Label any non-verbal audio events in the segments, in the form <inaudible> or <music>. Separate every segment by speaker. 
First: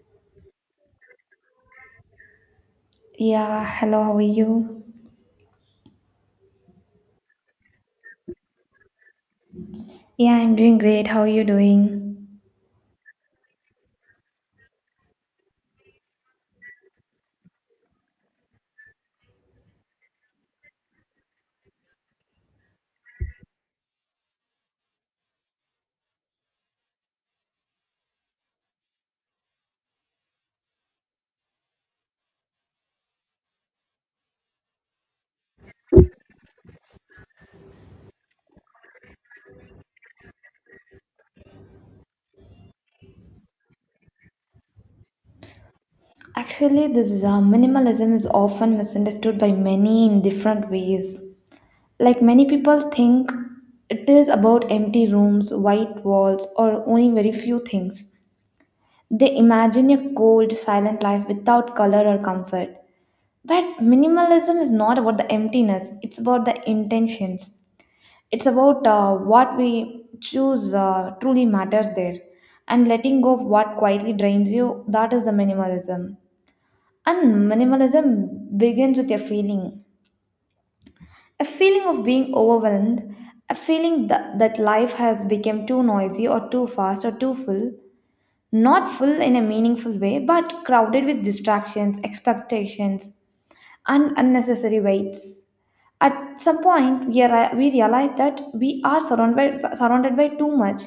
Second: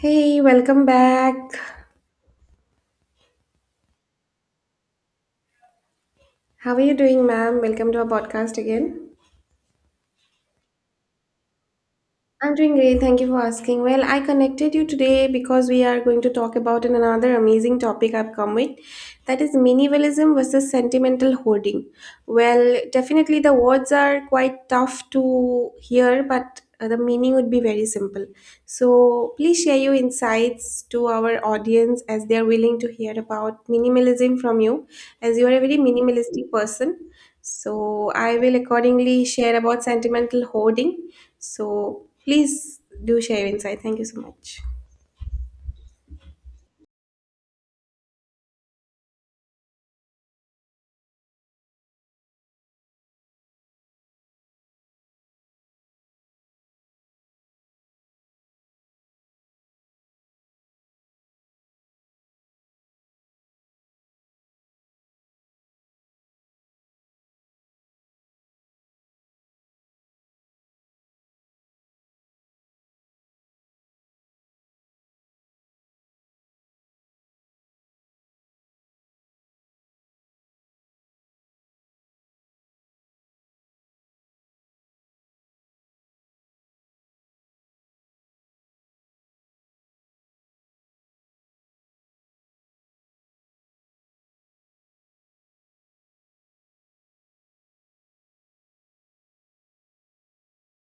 Speaker 1: Hey, welcome back.
Speaker 2: Yeah, hello, how are you?
Speaker 1: How are you doing, ma'am? Welcome to our podcast again.
Speaker 2: Yeah, I'm doing great. How are you doing?
Speaker 1: I'm doing great. Thank you for asking. Well, I connected you today because we are going to talk about another amazing topic I've come with, that is minimalism versus sentimental hoarding. Well, definitely the words are quite tough to hear, but the meaning would be very simple. So, please share your insights to our audience, as they are willing to hear about minimalism from you, as you are a very minimalistic person. So, I will accordingly share about sentimental hoarding, so please do share your insight. Thank you so much.
Speaker 2: Actually, this minimalism is often misunderstood by many in different ways. Like many people think it is about empty rooms, white walls, or owning very few things. They imagine a cold, silent life without color or comfort. But minimalism is not about the emptiness, it's about the intentions. It's about what we choose truly matters there, and letting go of what quietly drains you, that is the minimalism. And minimalism begins with a feeling, a feeling of being overwhelmed, a feeling that life has become too noisy or too fast or too full. Not full in a meaningful way, but crowded with distractions, expectations, and unnecessary weights. At some point, we realize that we are surrounded by too much,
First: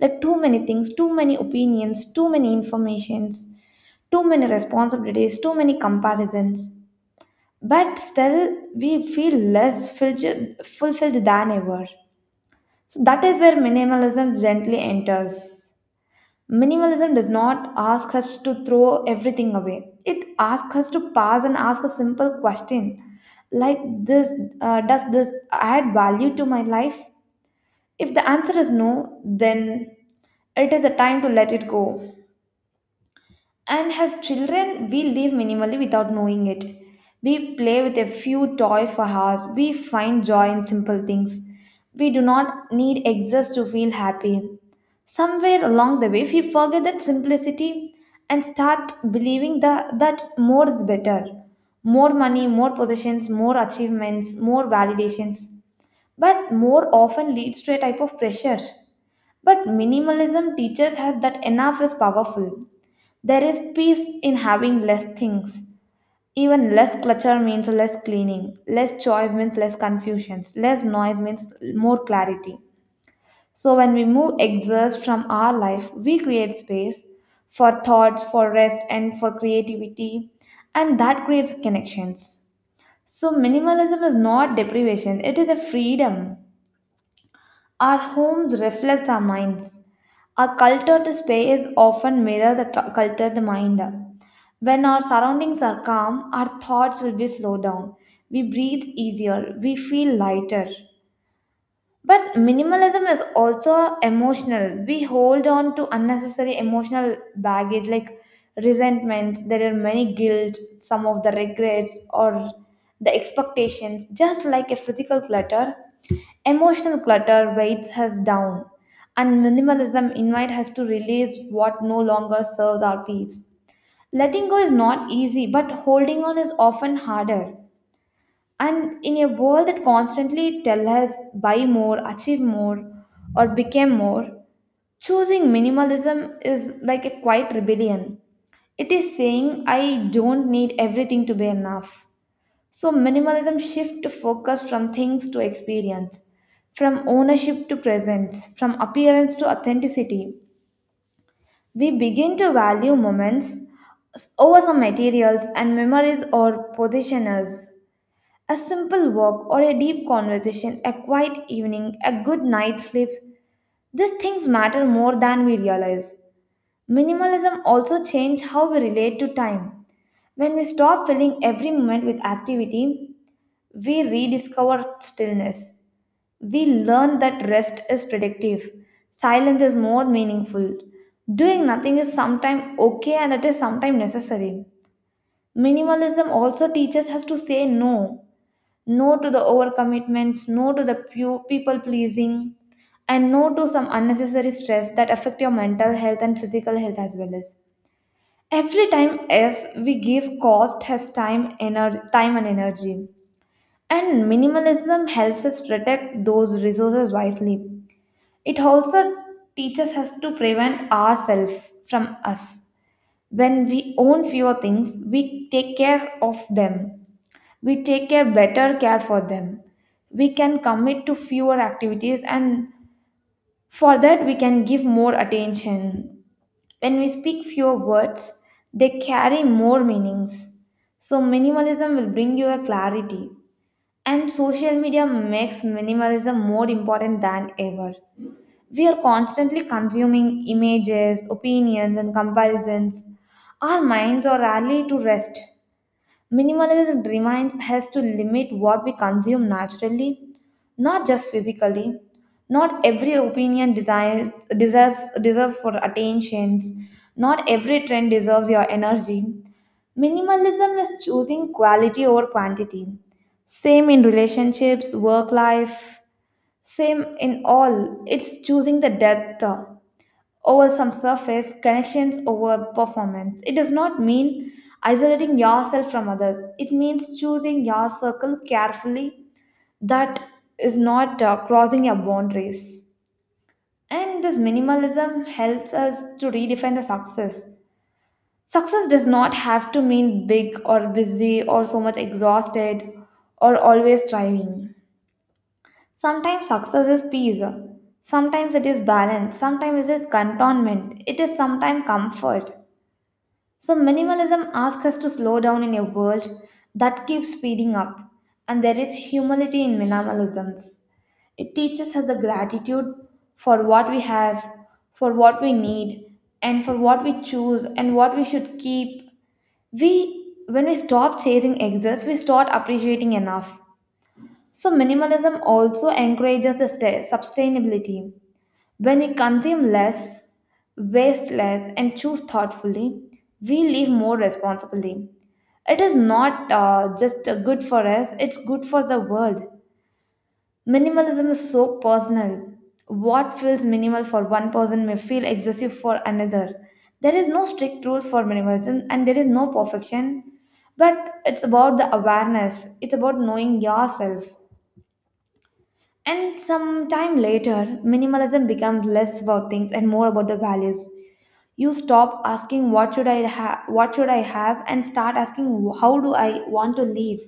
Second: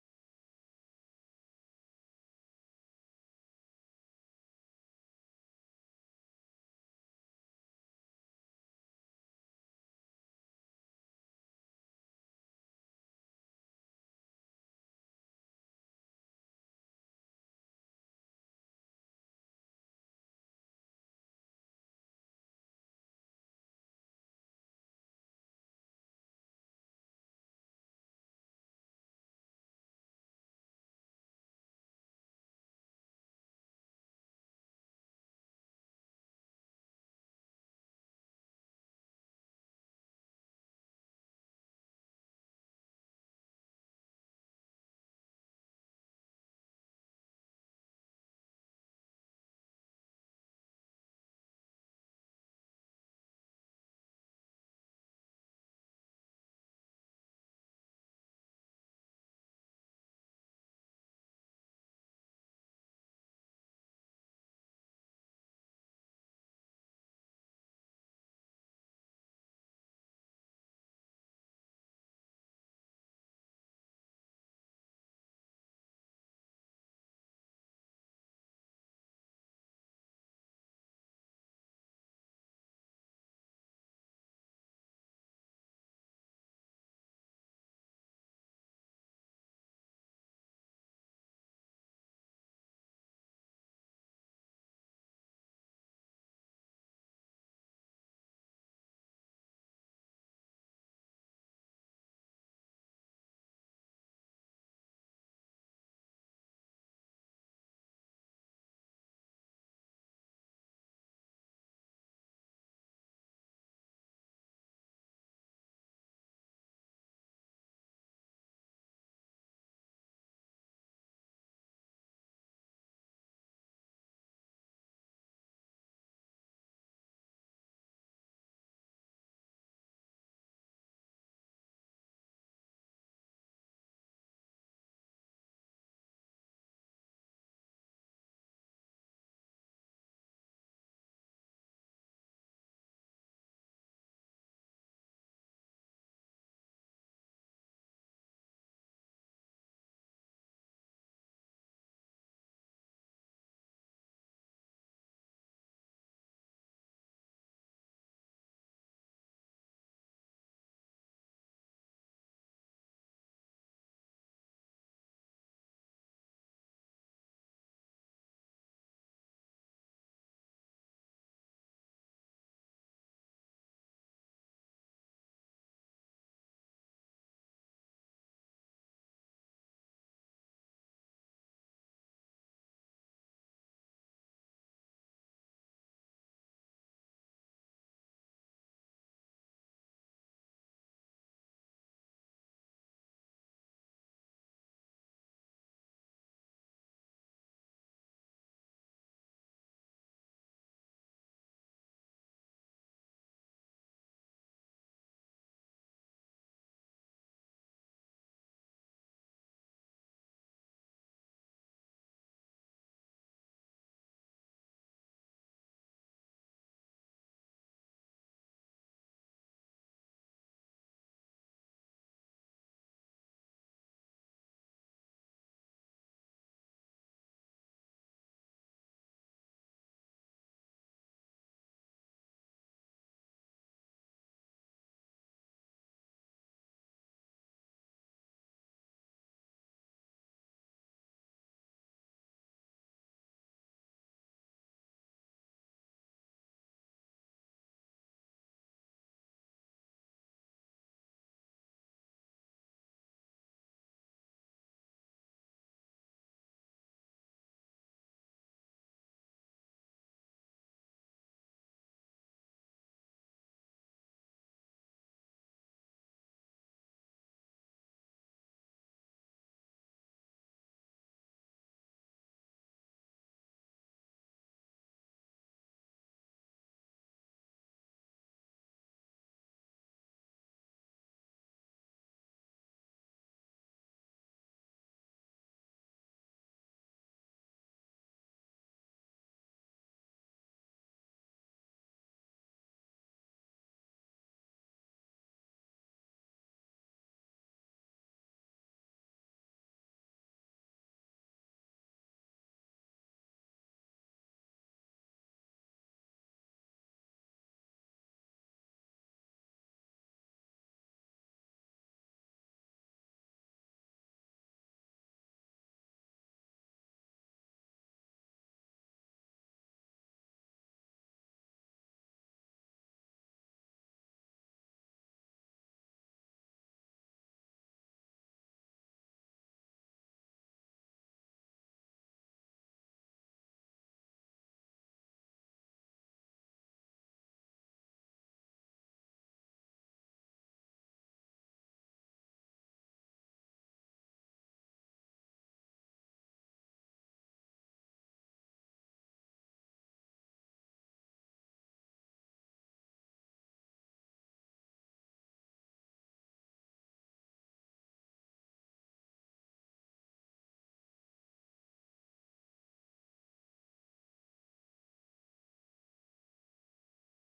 Speaker 2: like too many things, too many opinions, too many informations, too many responsibilities, too many comparisons. But still, we feel less fulfilled than ever. So that is where minimalism gently enters. Minimalism does not ask us to throw everything away. It asks us to pause and ask a simple question like this. Does this add value to my life? If the answer is no, then it is a time to let it go. And as children, we live minimally without knowing it. We play with a few toys for hours. We find joy in simple things. We do not need excess to feel happy. Somewhere along the way, we forget that simplicity and start believing that more is better. More money, more possessions, more achievements, more validations. But more often leads to a type of pressure. But minimalism teaches us that enough is powerful. There is peace in having less things. Even less clutter means less cleaning, less choice means less confusions, less noise means more clarity. So, when we move exhaust from our life, we create space for thoughts, for rest, and for creativity, and that creates connections. So, minimalism is not deprivation, it is a freedom. Our homes reflect our minds. Our culture display is often mirror the cultured mind. When our surroundings are calm, our thoughts will be slowed down. We breathe easier. We feel lighter. But minimalism is also emotional. We hold on to unnecessary emotional baggage like resentment. There are many guilt, some of the regrets, or the expectations, just like a physical clutter. Emotional clutter weights us down, and minimalism invites us to release what no longer serves our peace. Letting go is not easy, but holding on is often harder. And in a world that constantly tells us buy more, achieve more, or become more, choosing minimalism is like a quiet rebellion. It is saying I don't need everything to be enough. So, minimalism shifts focus from things to experience, from ownership to presence, from appearance to authenticity. We begin to value moments over some materials and memories or positioners. A simple walk or a deep conversation, a quiet evening, a good night's sleep, these things matter more than we realize. Minimalism also changes how we relate to time. When we stop filling every moment with activity, we rediscover stillness. We learn that rest is productive. Silence is more meaningful. Doing nothing is sometimes okay and it is sometimes necessary. Minimalism also teaches us to say no. No to the overcommitments, no to the people pleasing, and no to some unnecessary stress that affect your mental health and physical health as well as. Every time as we give cost has time, time and energy and minimalism helps us protect those resources wisely. It also teaches us to prevent ourselves from us. When we own fewer things, we take care of them. We take care better care for them. We can commit to fewer activities and for that we can give more attention. When we speak fewer words, they carry more meanings. So minimalism will bring you a clarity and social media makes minimalism more important than ever. We are constantly consuming images, opinions, and comparisons. Our minds are rarely to rest. Minimalism reminds us to limit what we consume naturally, not just physically. Not every opinion desires, deserves for attentions. Not every trend deserves your energy. Minimalism is choosing quality over quantity. Same in relationships, work life, same in all. It's choosing the depth over some surface, connections over performance. It does not mean isolating yourself from others, it means choosing your circle carefully that is not crossing your boundaries. And this minimalism helps us to redefine the success. Success does not have to mean big or busy or so much exhausted or always striving. Sometimes success is peace. Sometimes it is balance. Sometimes it is contentment. It is sometimes comfort. So, minimalism asks us to slow down in a world that keeps speeding up. And there is humility in minimalisms. It teaches us the gratitude for what we have, for what we need, and for what we choose and what we should keep. We when we stop chasing excess we start appreciating enough. So minimalism also encourages the sustainability. When we consume less, waste less and choose thoughtfully, we live more responsibly. It is not just good for us, it's good for the world. Minimalism is so personal. What feels minimal for one person may feel excessive for another. There is no strict rule for minimalism and there is no perfection, but it's about the awareness, it's about knowing yourself. And some time later, minimalism becomes less about things and more about the values. You stop asking what should I have, and start asking how do I want to live.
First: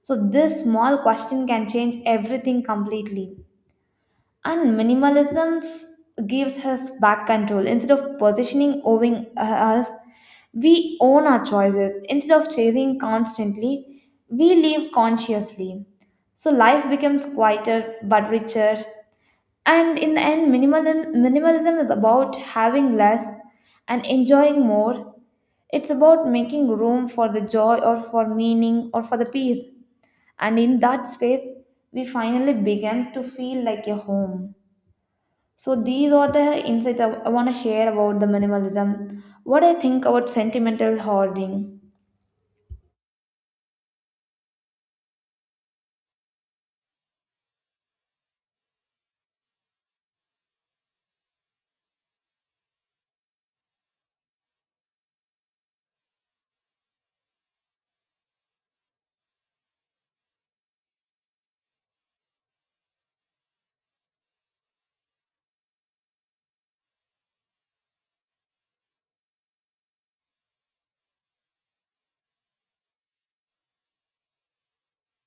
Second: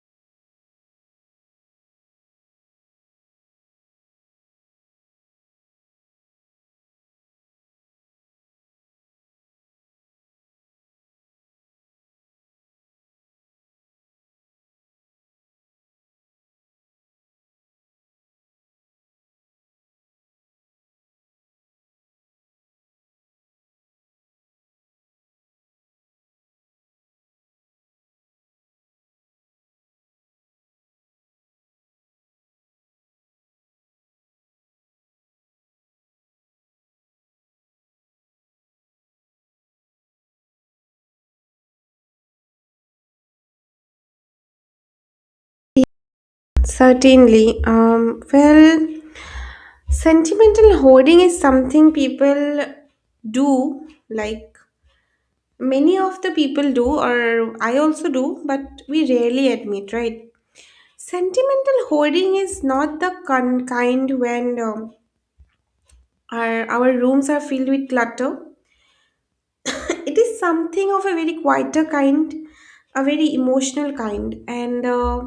Speaker 2: So this small question can change everything completely. And minimalism gives us back control. Instead of positioning owing us, we own our choices. Instead of chasing constantly, we live consciously. So life becomes quieter but richer. And in the end, minimalism is about having less and enjoying more. It's about making room for the joy or for meaning or for the peace. And in that space, we finally begin to feel like a home. So these are the insights I want to share about the minimalism. What I think about sentimental hoarding.
Speaker 1: Certainly. Sentimental hoarding is something people do, like many of the people do, or I also do, but we rarely admit, right? Sentimental hoarding is not the kind when, our rooms are filled with clutter. It is something of a very quieter kind, a very emotional kind, and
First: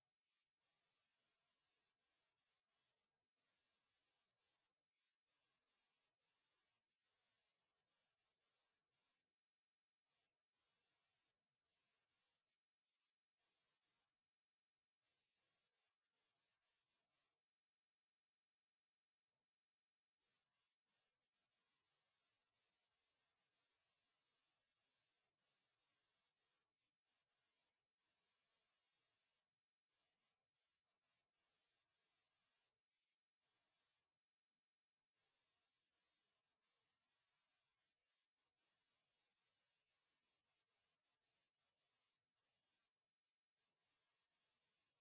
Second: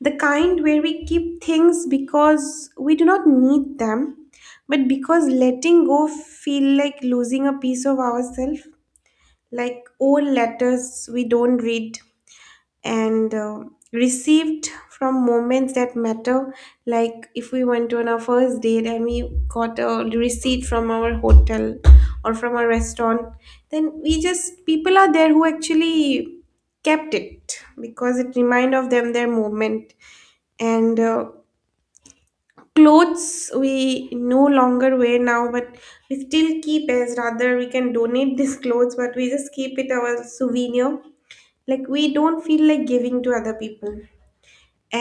Speaker 1: the kind where we keep things because we do not need them, but because letting go feel like losing a piece of ourselves, like old letters we don't read, and received from moments that matter. Like if we went on our first date and we got a receipt from our hotel or from a restaurant, then we just, people are there who actually kept it because it remind of them their moment. And clothes we no longer wear now, but we still keep. As rather we can donate <laughs> these clothes, but we just keep it our souvenir, like we don't feel like giving to other people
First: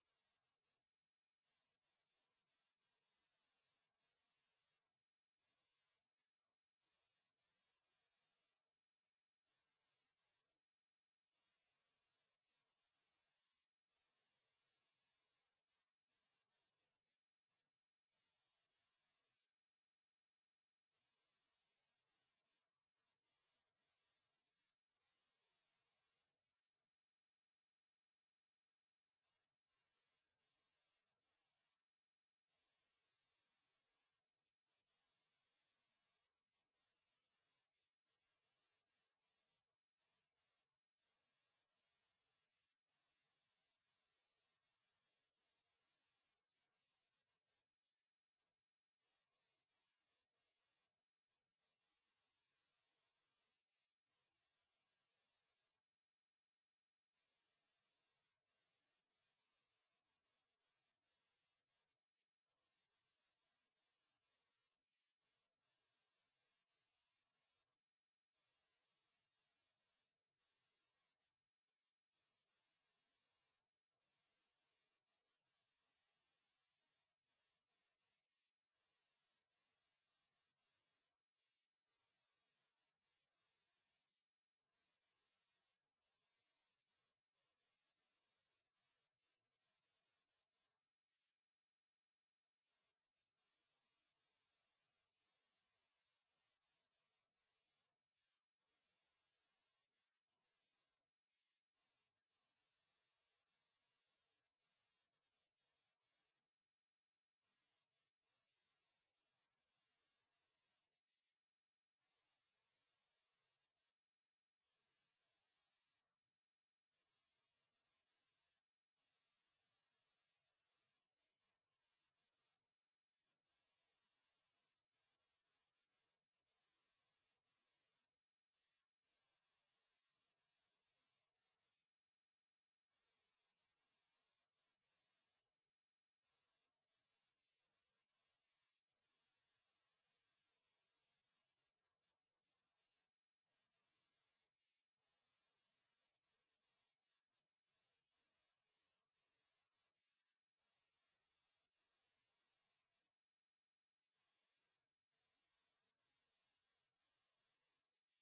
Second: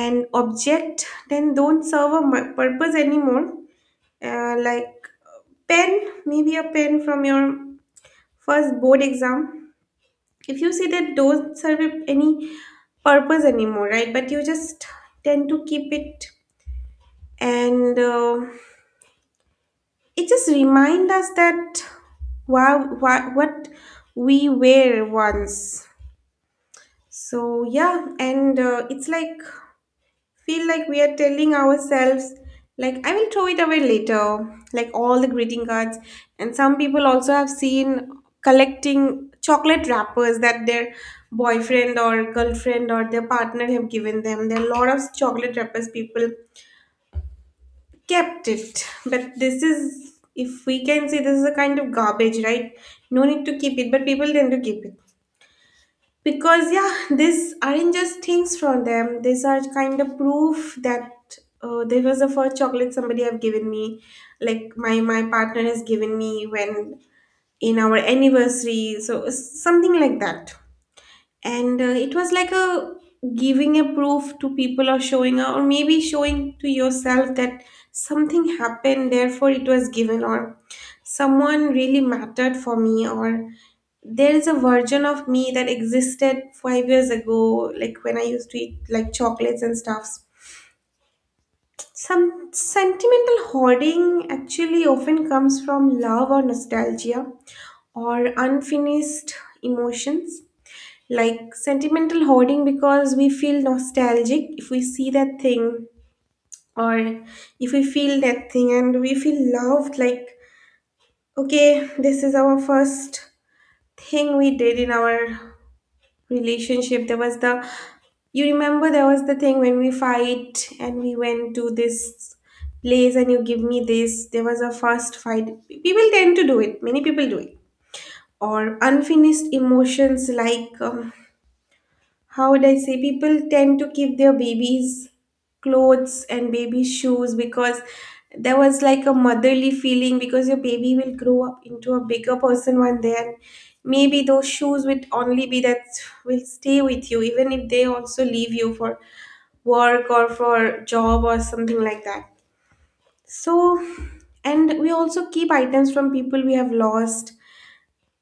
Speaker 1: an object then don't serve a purpose anymore. Like pen, maybe a pen from your first board exam. If you see that don't serve any purpose anymore, right? But you just tend to keep it. And it just remind us that wow, what we were once. So yeah, and it's like feel like we are telling ourselves, like I will throw it away later, like all the greeting cards. And some people also have seen collecting chocolate wrappers that their boyfriend or girlfriend or their partner have given them. There are a lot of chocolate wrappers people kept it, but this is, if we can see, this is a kind of garbage, right? No need to keep it, but people tend to keep it because, yeah, these aren't just things from them, these are kind of proof that, this was the first chocolate somebody have given me. Like my partner has given me when in our anniversary, so something like that. And it was like a giving a proof to people, or showing, or maybe showing to yourself that something happened therefore it was given, or someone really mattered for me, or there is a version of me that existed 5 years ago, like when I used to eat like chocolates and stuffs. Some sentimental hoarding actually often comes from love or nostalgia or unfinished emotions, like sentimental hoarding because we feel nostalgic if we see that thing, or if we feel that thing and we feel loved, like okay, this is our first thing we did in our relationship. There was the, you remember there was the thing when we fight and we went to this place and you give me this, there was a first fight. People tend to do it, many people do it. Or unfinished emotions, like how would I say, people tend to keep their babies' clothes and baby shoes because there was like a motherly feeling, because your baby will grow up into a bigger person one day, and maybe those shoes would only be that will stay with you even if they also leave you for work or for job or something like that. So, and we also keep items from people we have lost,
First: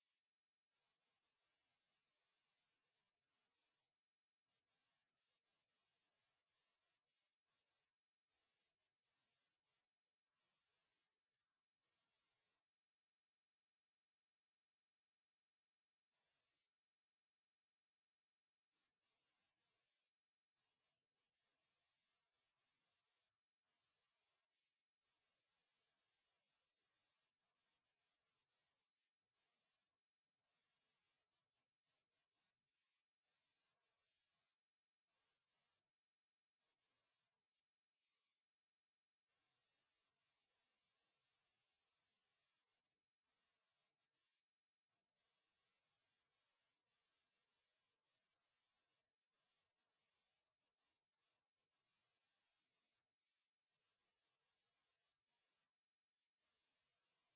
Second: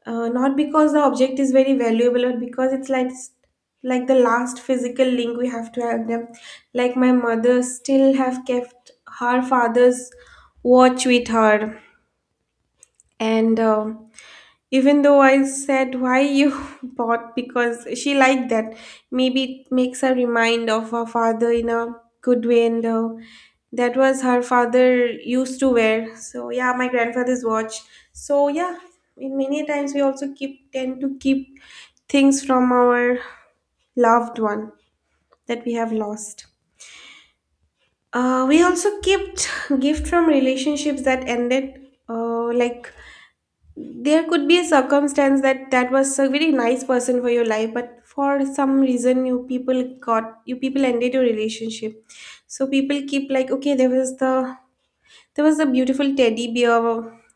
Speaker 1: not because the object is very valuable, or because it's like the last physical link we have to have them. Like my mother still have kept her father's watch with her. And even though I said why you <laughs> bought, because she liked that. Maybe it makes her remind of her father in a good way. And that was her father used to wear. So yeah, my grandfather's watch. So yeah, in many times we also keep, tend to keep things from our loved one that we have lost. We also kept <laughs> gift from relationships that ended. Like there could be a circumstance that that was a very nice person for your life, but for some reason you people got, you people ended your relationship. So people keep like okay, there was the, there was a beautiful teddy bear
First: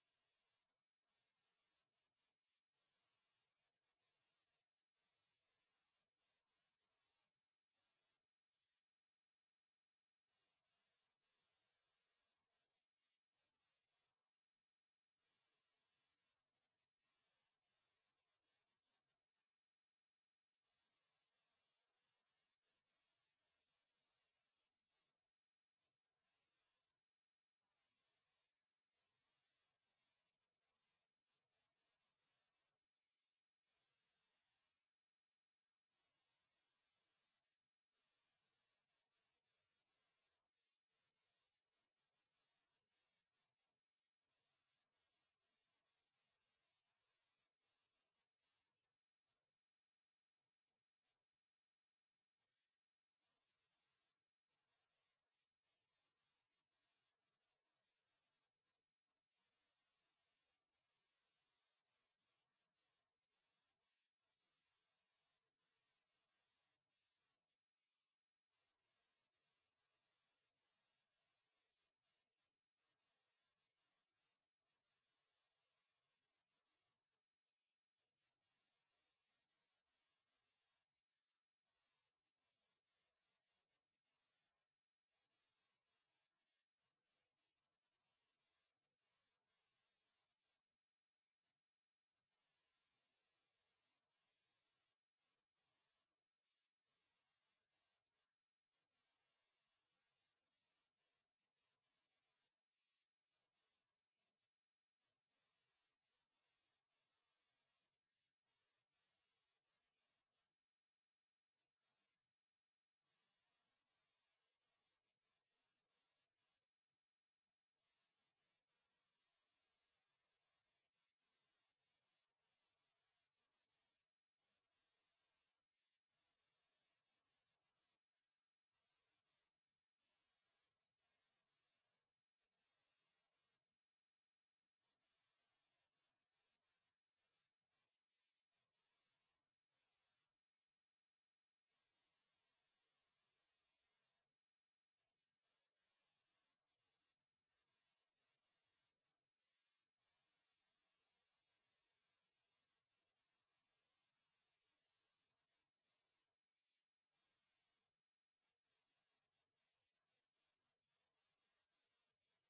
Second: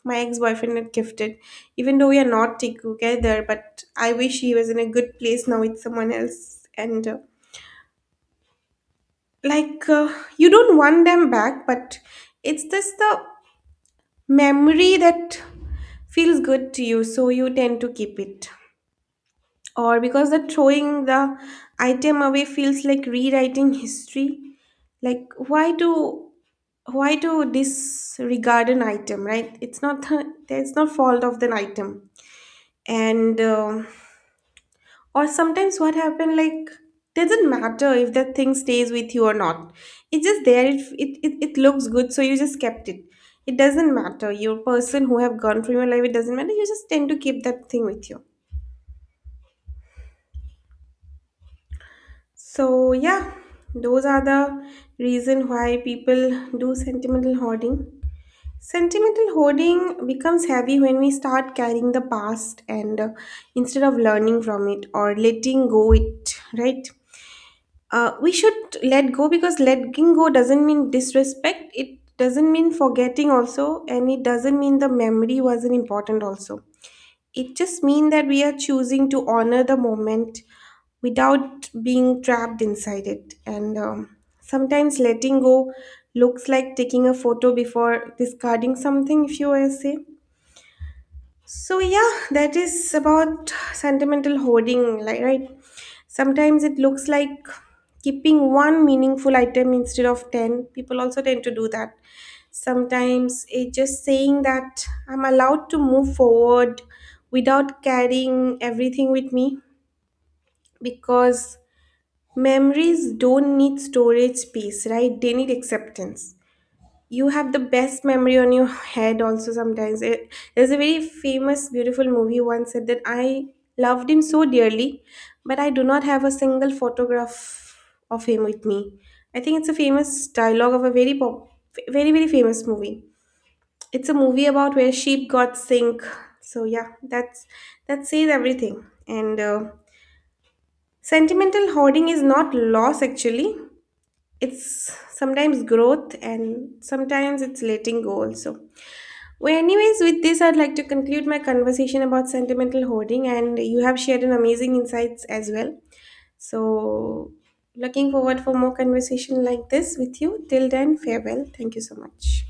Speaker 1: my ex-boyfriend had gifted. Even though we are not together, but I wish he was in a good place now with someone else. And like uh, you don't want them back, but it's just the memory that feels good to you, so you tend to keep it. Or because the throwing the item away feels like rewriting history. Like why do, why do disregard an item, right? It's not the, it's not fault of the item. And, or sometimes what happened, like doesn't matter if that thing stays with you or not. It's just there, it looks good, so you just kept it. It doesn't matter your person who have gone from your life, it doesn't matter, you just tend to keep that thing with you. So yeah, those are the reason why people do sentimental hoarding. Sentimental hoarding becomes heavy when we start carrying the past, and instead of learning from it or letting go it, right? We should let go, because letting go doesn't mean disrespect. It doesn't mean forgetting also, and it doesn't mean the memory wasn't important also. It just means that we are choosing to honor the moment without being trapped inside it. And sometimes letting go looks like taking a photo before discarding something, if you were to say. So yeah, that is about sentimental hoarding, like right. Sometimes it looks like keeping one meaningful item instead of 10. People also tend to do that. Sometimes it's just saying that I'm allowed to move forward without carrying everything with me, because memories don't need storage space, right? They need acceptance. You have the best memory on your head also. Sometimes it, there's a very famous beautiful movie once said that I loved him so dearly, but I do not have a single photograph of him with me. I think it's a famous dialogue of a very very very famous movie. It's a movie about where sheep got sink. So yeah, that's, that says everything. And sentimental hoarding is not loss actually, it's sometimes growth, and sometimes it's letting go also. Well, anyways, with this, I'd like to conclude my conversation about sentimental hoarding, and you have shared an amazing insights as well. So, looking forward for more conversation like this with you. Till then, farewell. Thank you so much.